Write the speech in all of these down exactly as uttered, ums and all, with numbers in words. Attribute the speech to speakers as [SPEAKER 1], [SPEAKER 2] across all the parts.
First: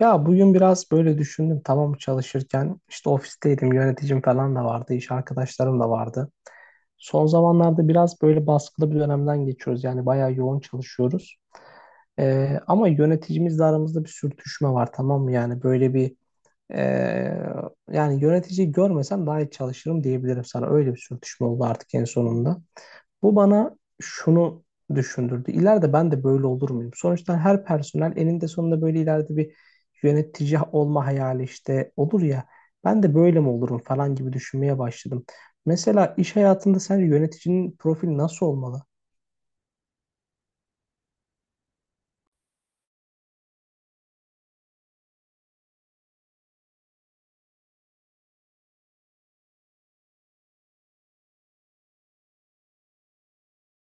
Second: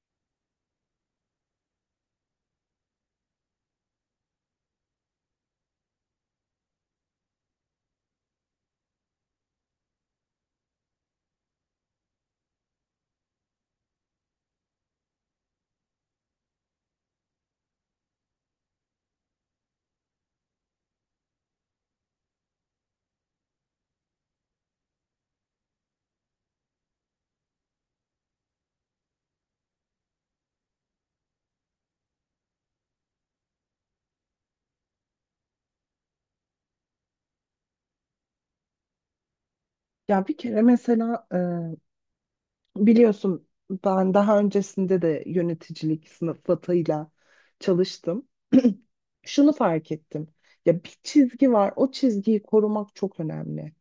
[SPEAKER 1] Ya bugün biraz böyle düşündüm, tamam, çalışırken işte ofisteydim, yöneticim falan da vardı, iş arkadaşlarım da vardı. Son zamanlarda biraz böyle baskılı bir dönemden geçiyoruz, yani bayağı yoğun çalışıyoruz. Ee, ama yöneticimizle aramızda bir sürtüşme var, tamam mı, yani böyle bir ee, yani yöneticiyi görmesem daha iyi çalışırım diyebilirim sana. Öyle bir sürtüşme oldu artık en sonunda. Bu bana şunu düşündürdü. İleride ben de böyle olur muyum? Sonuçta her personel eninde sonunda böyle ileride bir yönetici olma hayali işte olur ya. Ben de böyle mi olurum falan gibi düşünmeye başladım. Mesela iş hayatında sence yöneticinin profili nasıl olmalı?
[SPEAKER 2] Ya bir kere mesela e, biliyorsun ben daha öncesinde de yöneticilik sıfatıyla çalıştım. Şunu fark ettim. Ya bir çizgi var. O çizgiyi korumak çok önemli.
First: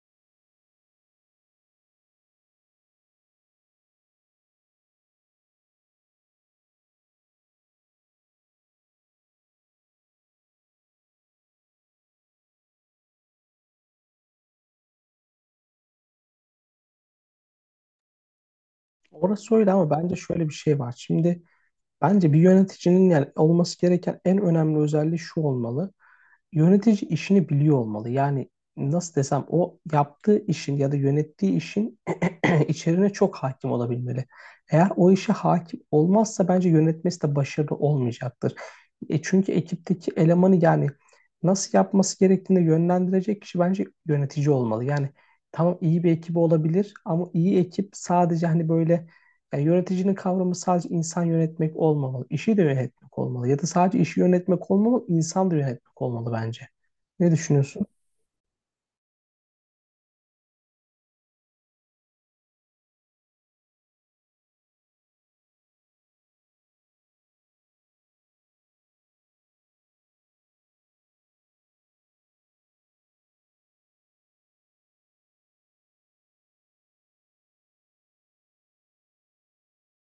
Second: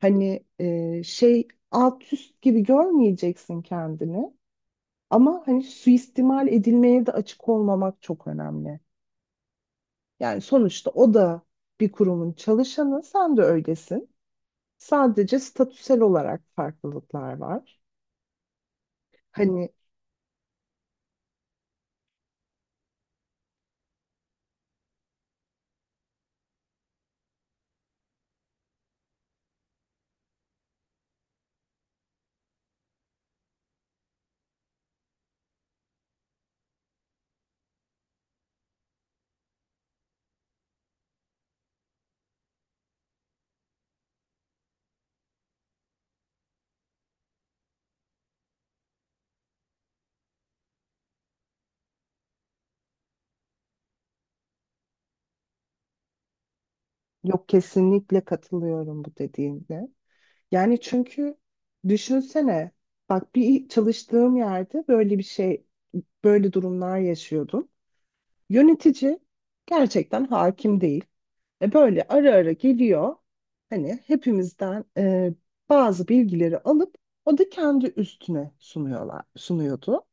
[SPEAKER 2] Hani e, şey alt üst gibi görmeyeceksin kendini, ama hani suistimal edilmeye de açık olmamak çok önemli. Yani sonuçta o da bir kurumun çalışanı, sen de öylesin. Sadece statüsel olarak farklılıklar var.
[SPEAKER 1] Orası
[SPEAKER 2] Hani
[SPEAKER 1] öyle, ama bence şöyle bir şey var. Şimdi bence bir yöneticinin, yani olması gereken en önemli özelliği şu olmalı. Yönetici işini biliyor olmalı. Yani nasıl desem, o yaptığı işin ya da yönettiği işin içeriğine çok hakim olabilmeli. Eğer o işe hakim olmazsa bence yönetmesi de başarılı olmayacaktır. E çünkü ekipteki elemanı, yani nasıl yapması gerektiğini yönlendirecek kişi bence yönetici olmalı. Yani tamam, iyi bir ekibi olabilir ama iyi ekip sadece hani böyle, yani yöneticinin kavramı sadece insan yönetmek olmamalı. İşi de yönetmek olmalı. Ya da sadece işi yönetmek olmamalı, insan da yönetmek olmalı bence. Ne
[SPEAKER 2] Yok
[SPEAKER 1] düşünüyorsun?
[SPEAKER 2] kesinlikle katılıyorum bu dediğinde. Yani çünkü düşünsene, bak, bir çalıştığım yerde böyle bir şey böyle durumlar yaşıyordum. Yönetici gerçekten hakim değil. E böyle ara ara geliyor. Hani hepimizden e, bazı bilgileri alıp o da kendi üstüne sunuyorlar, sunuyordu.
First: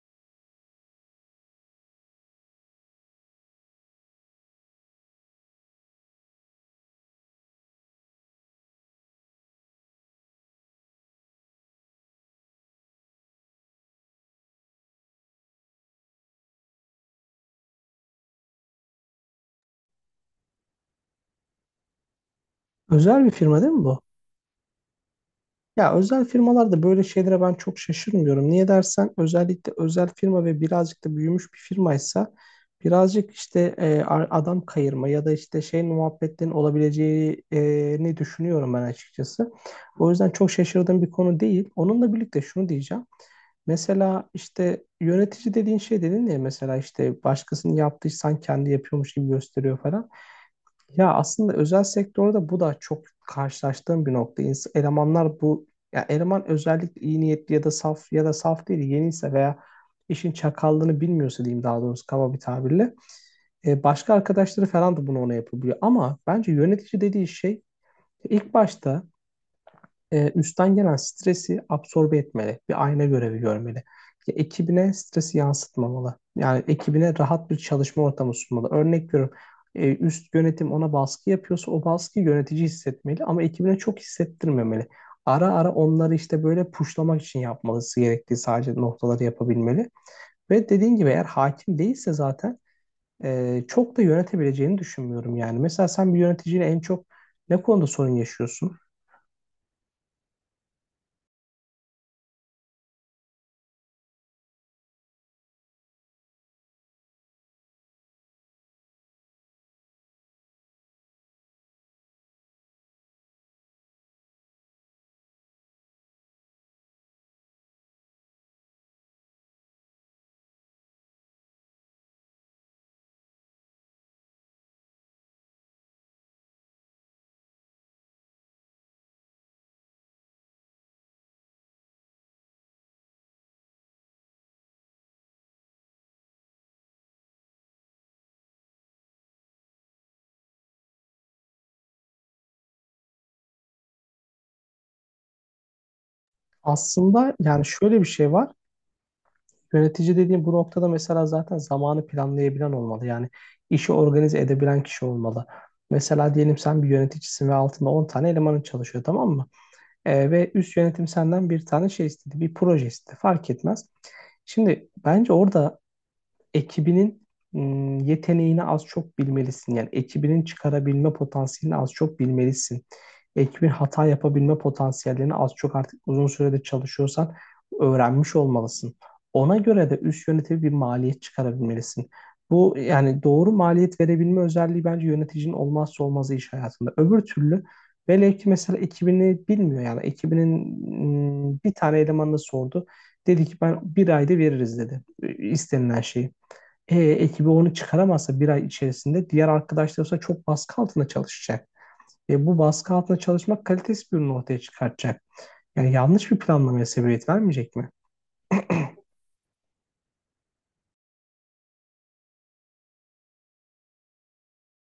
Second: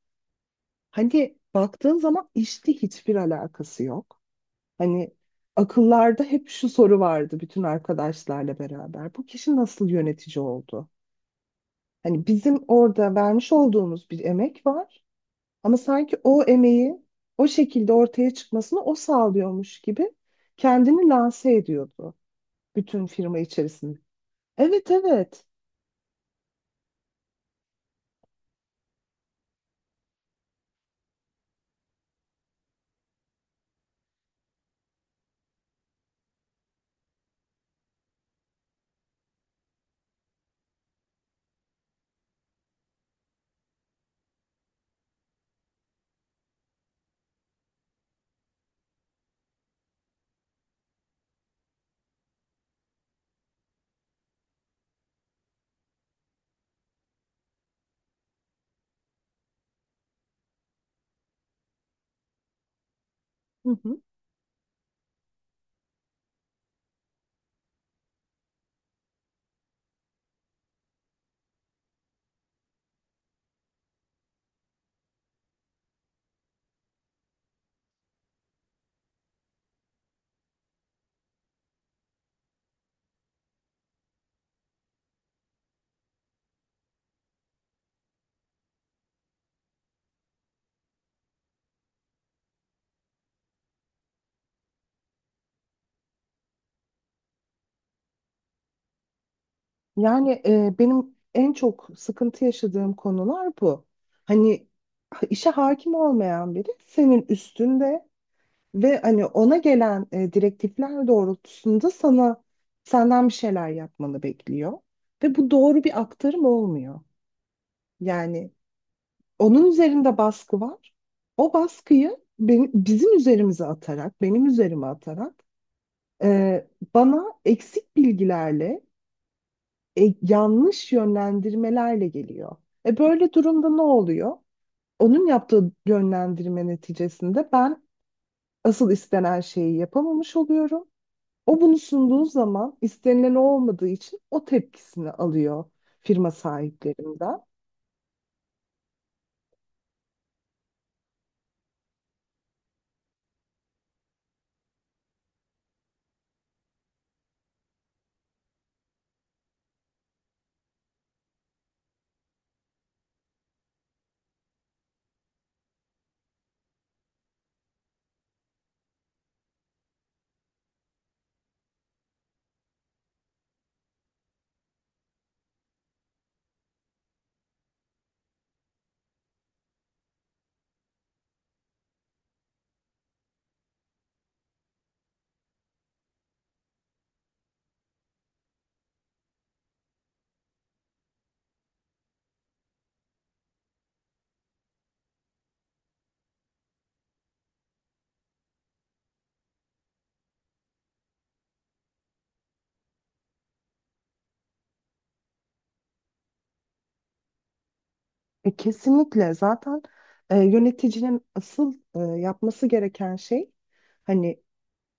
[SPEAKER 2] Hani baktığın zaman işte hiçbir alakası yok. Hani akıllarda hep şu soru vardı, bütün arkadaşlarla beraber: bu kişi nasıl yönetici oldu? Hani bizim orada vermiş olduğumuz bir emek var, ama sanki o emeği o şekilde ortaya çıkmasını o sağlıyormuş gibi kendini lanse ediyordu bütün
[SPEAKER 1] Özel bir
[SPEAKER 2] firma
[SPEAKER 1] firma değil mi
[SPEAKER 2] içerisinde.
[SPEAKER 1] bu?
[SPEAKER 2] Evet, evet.
[SPEAKER 1] Ya özel firmalarda böyle şeylere ben çok şaşırmıyorum. Niye dersen, özellikle özel firma ve birazcık da büyümüş bir firmaysa birazcık işte e, a- adam kayırma ya da işte şey muhabbetlerin olabileceğini düşünüyorum ben açıkçası. O yüzden çok şaşırdığım bir konu değil. Onunla birlikte şunu diyeceğim. Mesela işte yönetici dediğin şey, dedin ya, mesela işte başkasının yaptıysan kendi yapıyormuş gibi gösteriyor falan. Ya aslında özel sektörde bu da çok karşılaştığım bir nokta. İns- Elemanlar bu, ya eleman özellikle iyi niyetli ya da saf ya da saf değil yeniyse veya işin çakallığını bilmiyorsa diyeyim, daha doğrusu kaba bir tabirle,
[SPEAKER 2] Hı
[SPEAKER 1] e,
[SPEAKER 2] hı.
[SPEAKER 1] başka arkadaşları falan da bunu ona yapabiliyor. Ama bence yönetici dediği şey ilk başta e, üstten gelen stresi absorbe etmeli. Bir ayna görevi görmeli. Ya, ekibine stresi yansıtmamalı. Yani ekibine rahat bir çalışma ortamı sunmalı. Örnek veriyorum, e, üst yönetim ona baskı yapıyorsa o baskıyı yönetici hissetmeli ama ekibine çok hissettirmemeli. Ara ara onları işte böyle puşlamak için yapmalısı gerektiği sadece noktaları yapabilmeli. Ve dediğin gibi, eğer hakim değilse zaten e, çok da yönetebileceğini düşünmüyorum yani. Mesela sen bir yöneticiyle en çok ne konuda sorun yaşıyorsun?
[SPEAKER 2] Yani e, benim en çok sıkıntı yaşadığım konular bu. Hani işe hakim olmayan biri senin üstünde. Ve hani ona gelen e, direktifler doğrultusunda sana, senden bir şeyler yapmanı bekliyor. Ve bu doğru bir aktarım olmuyor. Yani onun üzerinde baskı var. O baskıyı benim, bizim üzerimize atarak, benim üzerime atarak e, bana eksik bilgilerle, e, yanlış yönlendirmelerle geliyor. E böyle durumda ne oluyor? Onun yaptığı yönlendirme neticesinde ben asıl istenen şeyi yapamamış oluyorum. O bunu sunduğu zaman, istenilen o olmadığı için, o tepkisini alıyor firma
[SPEAKER 1] Aslında
[SPEAKER 2] sahiplerinden.
[SPEAKER 1] yani şöyle bir şey var. Yönetici dediğim bu noktada mesela zaten zamanı planlayabilen olmalı. Yani işi organize edebilen kişi olmalı. Mesela diyelim sen bir yöneticisin ve altında on tane elemanın çalışıyor, tamam mı? Ee, ve üst yönetim senden bir tane şey istedi, bir proje istedi. Fark etmez. Şimdi bence orada ekibinin ım, yeteneğini az çok bilmelisin. Yani ekibinin çıkarabilme potansiyelini az çok bilmelisin. Ekibin hata yapabilme potansiyellerini az çok artık uzun sürede çalışıyorsan öğrenmiş olmalısın. Ona göre de üst yönetimi bir maliyet çıkarabilmelisin. Bu yani doğru maliyet verebilme özelliği bence yöneticinin olmazsa olmazı iş hayatında. Öbür türlü velev ki mesela ekibini bilmiyor, yani ekibinin ım, bir tane elemanını sordu. Dedi ki ben bir ayda veririz dedi e, istenilen şeyi. E, ekibi onu çıkaramazsa bir ay içerisinde diğer arkadaşları ise çok baskı altında çalışacak. E, bu baskı altında çalışmak kalitesiz bir ürün ortaya çıkartacak. Yani yanlış bir planlamaya sebebiyet vermeyecek mi?
[SPEAKER 2] E, kesinlikle zaten e, yöneticinin asıl e, yapması gereken şey, hani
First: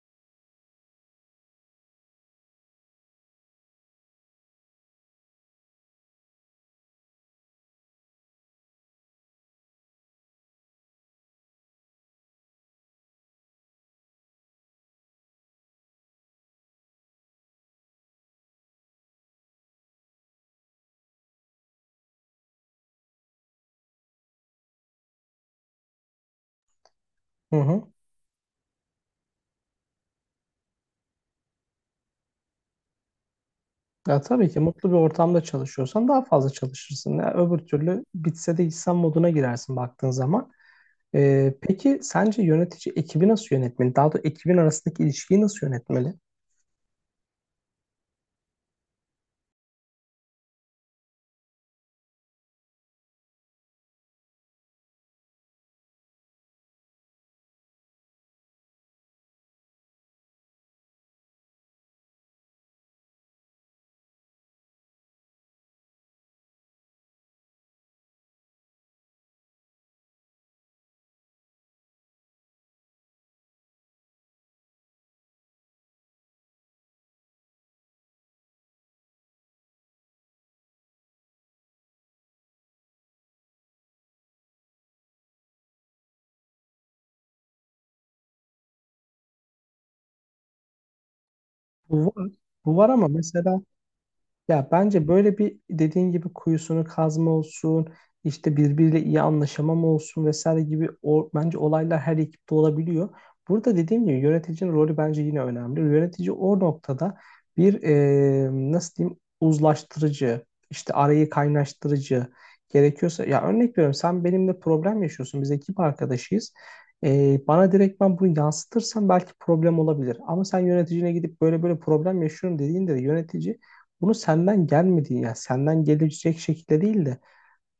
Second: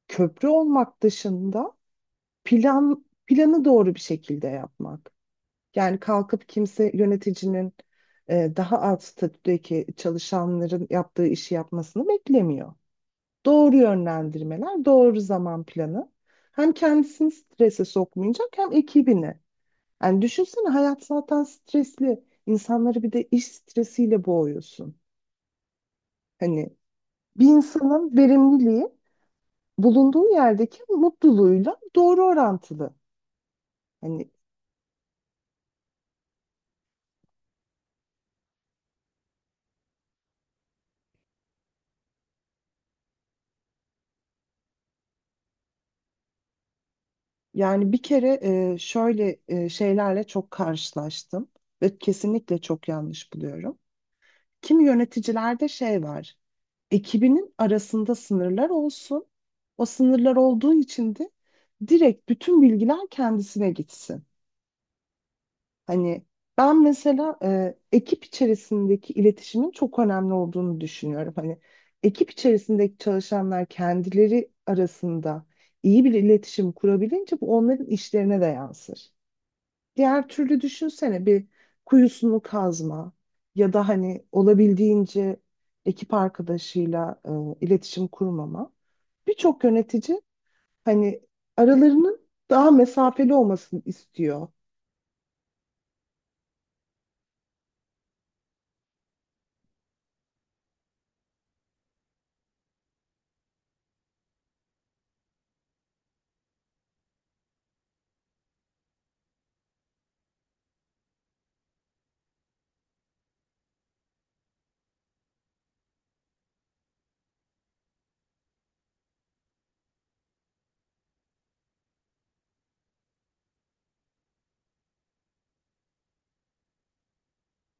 [SPEAKER 2] köprü olmak dışında, plan planı doğru bir şekilde yapmak. Yani kalkıp kimse yöneticinin e, daha alt statüdeki çalışanların yaptığı işi yapmasını beklemiyor. Doğru yönlendirmeler, doğru zaman planı hem kendisini strese sokmayacak, hem ekibini. Yani düşünsene, hayat zaten stresli. İnsanları bir de iş stresiyle boğuyorsun. Hani bir
[SPEAKER 1] Hı hı.
[SPEAKER 2] insanın verimliliği bulunduğu yerdeki mutluluğuyla doğru orantılı.
[SPEAKER 1] Ya
[SPEAKER 2] Hani.
[SPEAKER 1] tabii ki mutlu bir ortamda çalışıyorsan daha fazla çalışırsın. Ya öbür türlü bitse de insan moduna girersin baktığın zaman. Ee, peki sence yönetici ekibi nasıl yönetmeli? Daha doğrusu ekibin arasındaki ilişkiyi nasıl yönetmeli?
[SPEAKER 2] Yani bir kere e, şöyle e, şeylerle çok karşılaştım ve kesinlikle çok yanlış buluyorum. Kimi yöneticilerde şey var: ekibinin arasında sınırlar olsun. O sınırlar olduğu için de direkt bütün bilgiler kendisine gitsin. Hani ben mesela e, ekip içerisindeki iletişimin çok önemli olduğunu düşünüyorum. Hani ekip içerisindeki çalışanlar kendileri arasında iyi bir iletişim kurabilince bu onların işlerine de yansır. Diğer türlü düşünsene, bir kuyusunu kazma ya da hani olabildiğince ekip arkadaşıyla e, iletişim kurmama. Birçok yönetici hani
[SPEAKER 1] Bu
[SPEAKER 2] aralarının
[SPEAKER 1] var,
[SPEAKER 2] daha
[SPEAKER 1] bu var ama
[SPEAKER 2] mesafeli
[SPEAKER 1] mesela,
[SPEAKER 2] olmasını istiyor.
[SPEAKER 1] ya bence böyle bir dediğin gibi kuyusunu kazma olsun, işte birbiriyle iyi anlaşamam olsun vesaire gibi o, bence olaylar her ekipte olabiliyor. Burada dediğim gibi yöneticinin rolü bence yine önemli. Yönetici o noktada bir, e, nasıl diyeyim, uzlaştırıcı, işte arayı kaynaştırıcı gerekiyorsa. Ya örnek veriyorum, sen benimle problem yaşıyorsun, biz ekip arkadaşıyız. E, bana direkt ben bunu yansıtırsan belki problem olabilir. Ama sen yöneticine gidip böyle böyle problem yaşıyorum dediğinde de yönetici bunu senden gelmediğini, yani senden gelecek şekilde değil de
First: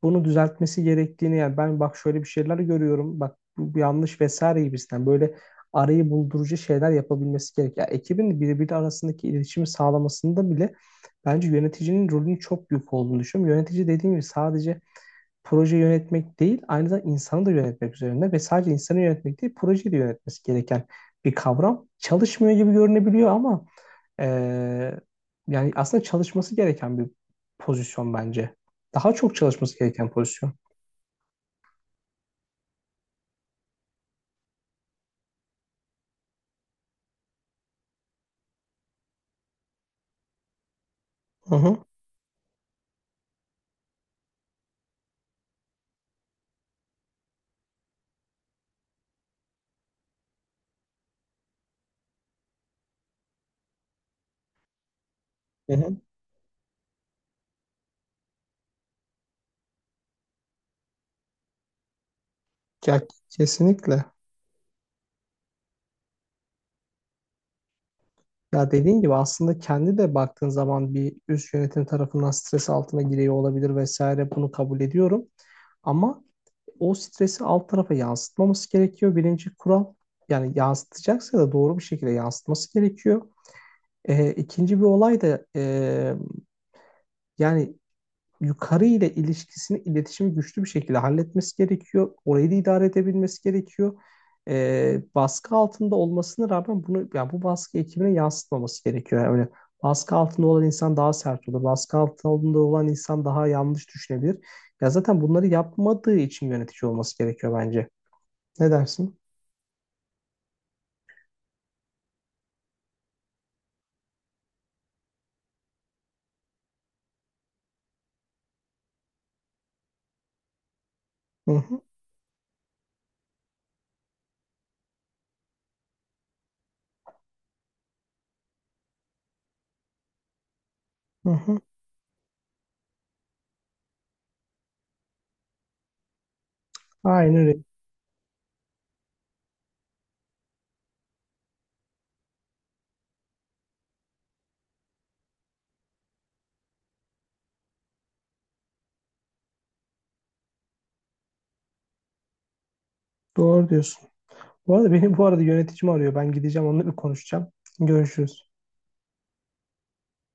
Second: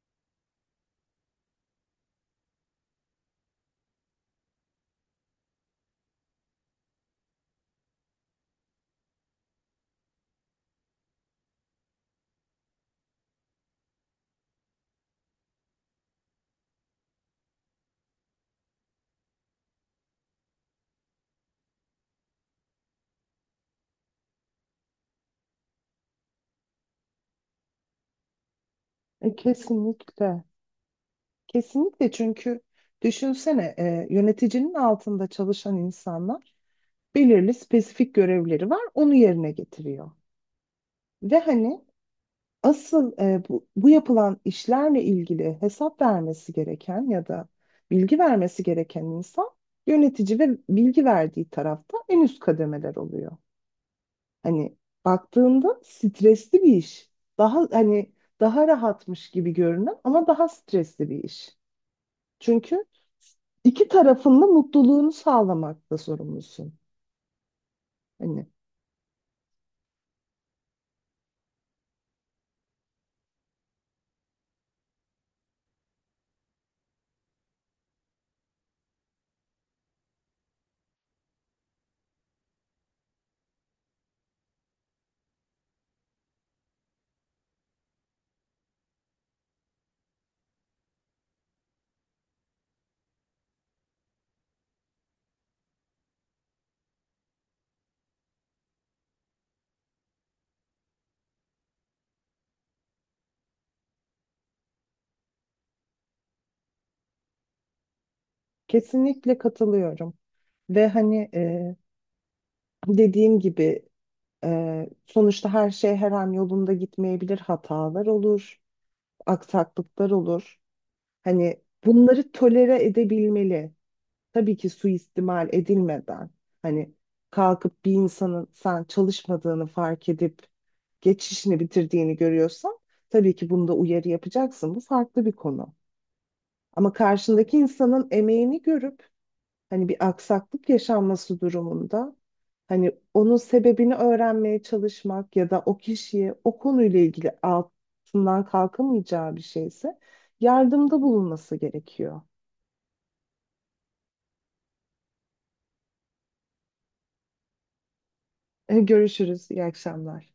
[SPEAKER 1] bunu düzeltmesi gerektiğini, yani ben bak şöyle bir şeyler görüyorum, bak bu yanlış vesaire gibisinden böyle arayı buldurucu şeyler yapabilmesi gerek. Yani ekibin birbiri arasındaki iletişimi sağlamasında bile bence yöneticinin rolünün çok büyük olduğunu düşünüyorum. Yönetici dediğim gibi sadece proje yönetmek değil, aynı zamanda insanı da yönetmek üzerine ve sadece insanı yönetmek değil, projeyi de yönetmesi gereken bir kavram. Çalışmıyor gibi görünebiliyor ama ee, yani aslında çalışması gereken bir pozisyon bence. Daha
[SPEAKER 2] E,
[SPEAKER 1] çok çalışması gereken
[SPEAKER 2] kesinlikle.
[SPEAKER 1] pozisyon.
[SPEAKER 2] Kesinlikle, çünkü düşünsene, e, yöneticinin altında çalışan insanlar, belirli spesifik görevleri var, onu yerine getiriyor. Ve
[SPEAKER 1] Hı hı,
[SPEAKER 2] hani asıl e, bu, bu yapılan işlerle ilgili hesap vermesi gereken ya da bilgi vermesi gereken insan yönetici, ve bilgi verdiği tarafta en üst kademeler oluyor. Hani
[SPEAKER 1] hı
[SPEAKER 2] baktığında
[SPEAKER 1] hı.
[SPEAKER 2] stresli bir iş. Daha hani daha rahatmış gibi görünen ama daha stresli bir iş. Çünkü
[SPEAKER 1] Ya
[SPEAKER 2] iki
[SPEAKER 1] kesinlikle.
[SPEAKER 2] tarafın da mutluluğunu sağlamakta sorumlusun. Hani
[SPEAKER 1] Ya dediğin gibi aslında kendi de baktığın zaman bir üst yönetim tarafından stres altına giriyor olabilir vesaire, bunu kabul ediyorum. Ama o stresi alt tarafa yansıtmaması gerekiyor. Birinci kural, yani yansıtacaksa da doğru bir şekilde yansıtması gerekiyor. Ee, ikinci bir olay da, e, yani yukarı ile ilişkisini, iletişimi güçlü bir şekilde halletmesi gerekiyor. Orayı da idare edebilmesi gerekiyor. Ee, baskı altında olmasına rağmen bunu, yani bu baskı ekibine yansıtmaması gerekiyor. Yani öyle, baskı altında olan insan daha sert olur. Baskı altında olan insan daha yanlış düşünebilir. Ya zaten bunları yapmadığı için yönetici olması gerekiyor bence. Ne dersin?
[SPEAKER 2] kesinlikle katılıyorum. Ve hani e, dediğim gibi, e, sonuçta her şey her an yolunda gitmeyebilir. Hatalar olur, aksaklıklar olur.
[SPEAKER 1] Hı
[SPEAKER 2] Hani
[SPEAKER 1] hı,
[SPEAKER 2] bunları tolere edebilmeli. Tabii ki suistimal edilmeden. Hani kalkıp bir insanın sen çalışmadığını fark edip
[SPEAKER 1] hı
[SPEAKER 2] geçişini
[SPEAKER 1] hı.
[SPEAKER 2] bitirdiğini görüyorsan, tabii ki bunda uyarı yapacaksın. Bu farklı bir konu. Ama
[SPEAKER 1] Aynen
[SPEAKER 2] karşındaki
[SPEAKER 1] öyle.
[SPEAKER 2] insanın emeğini görüp, hani bir aksaklık yaşanması durumunda, hani onun sebebini öğrenmeye çalışmak ya da o kişiye o konuyla ilgili, altından kalkamayacağı bir şeyse, yardımda bulunması gerekiyor.
[SPEAKER 1] Doğru diyorsun. Bu arada benim, bu arada, yöneticim arıyor. Ben gideceğim, onunla bir konuşacağım. Görüşürüz.
[SPEAKER 2] Görüşürüz, iyi akşamlar.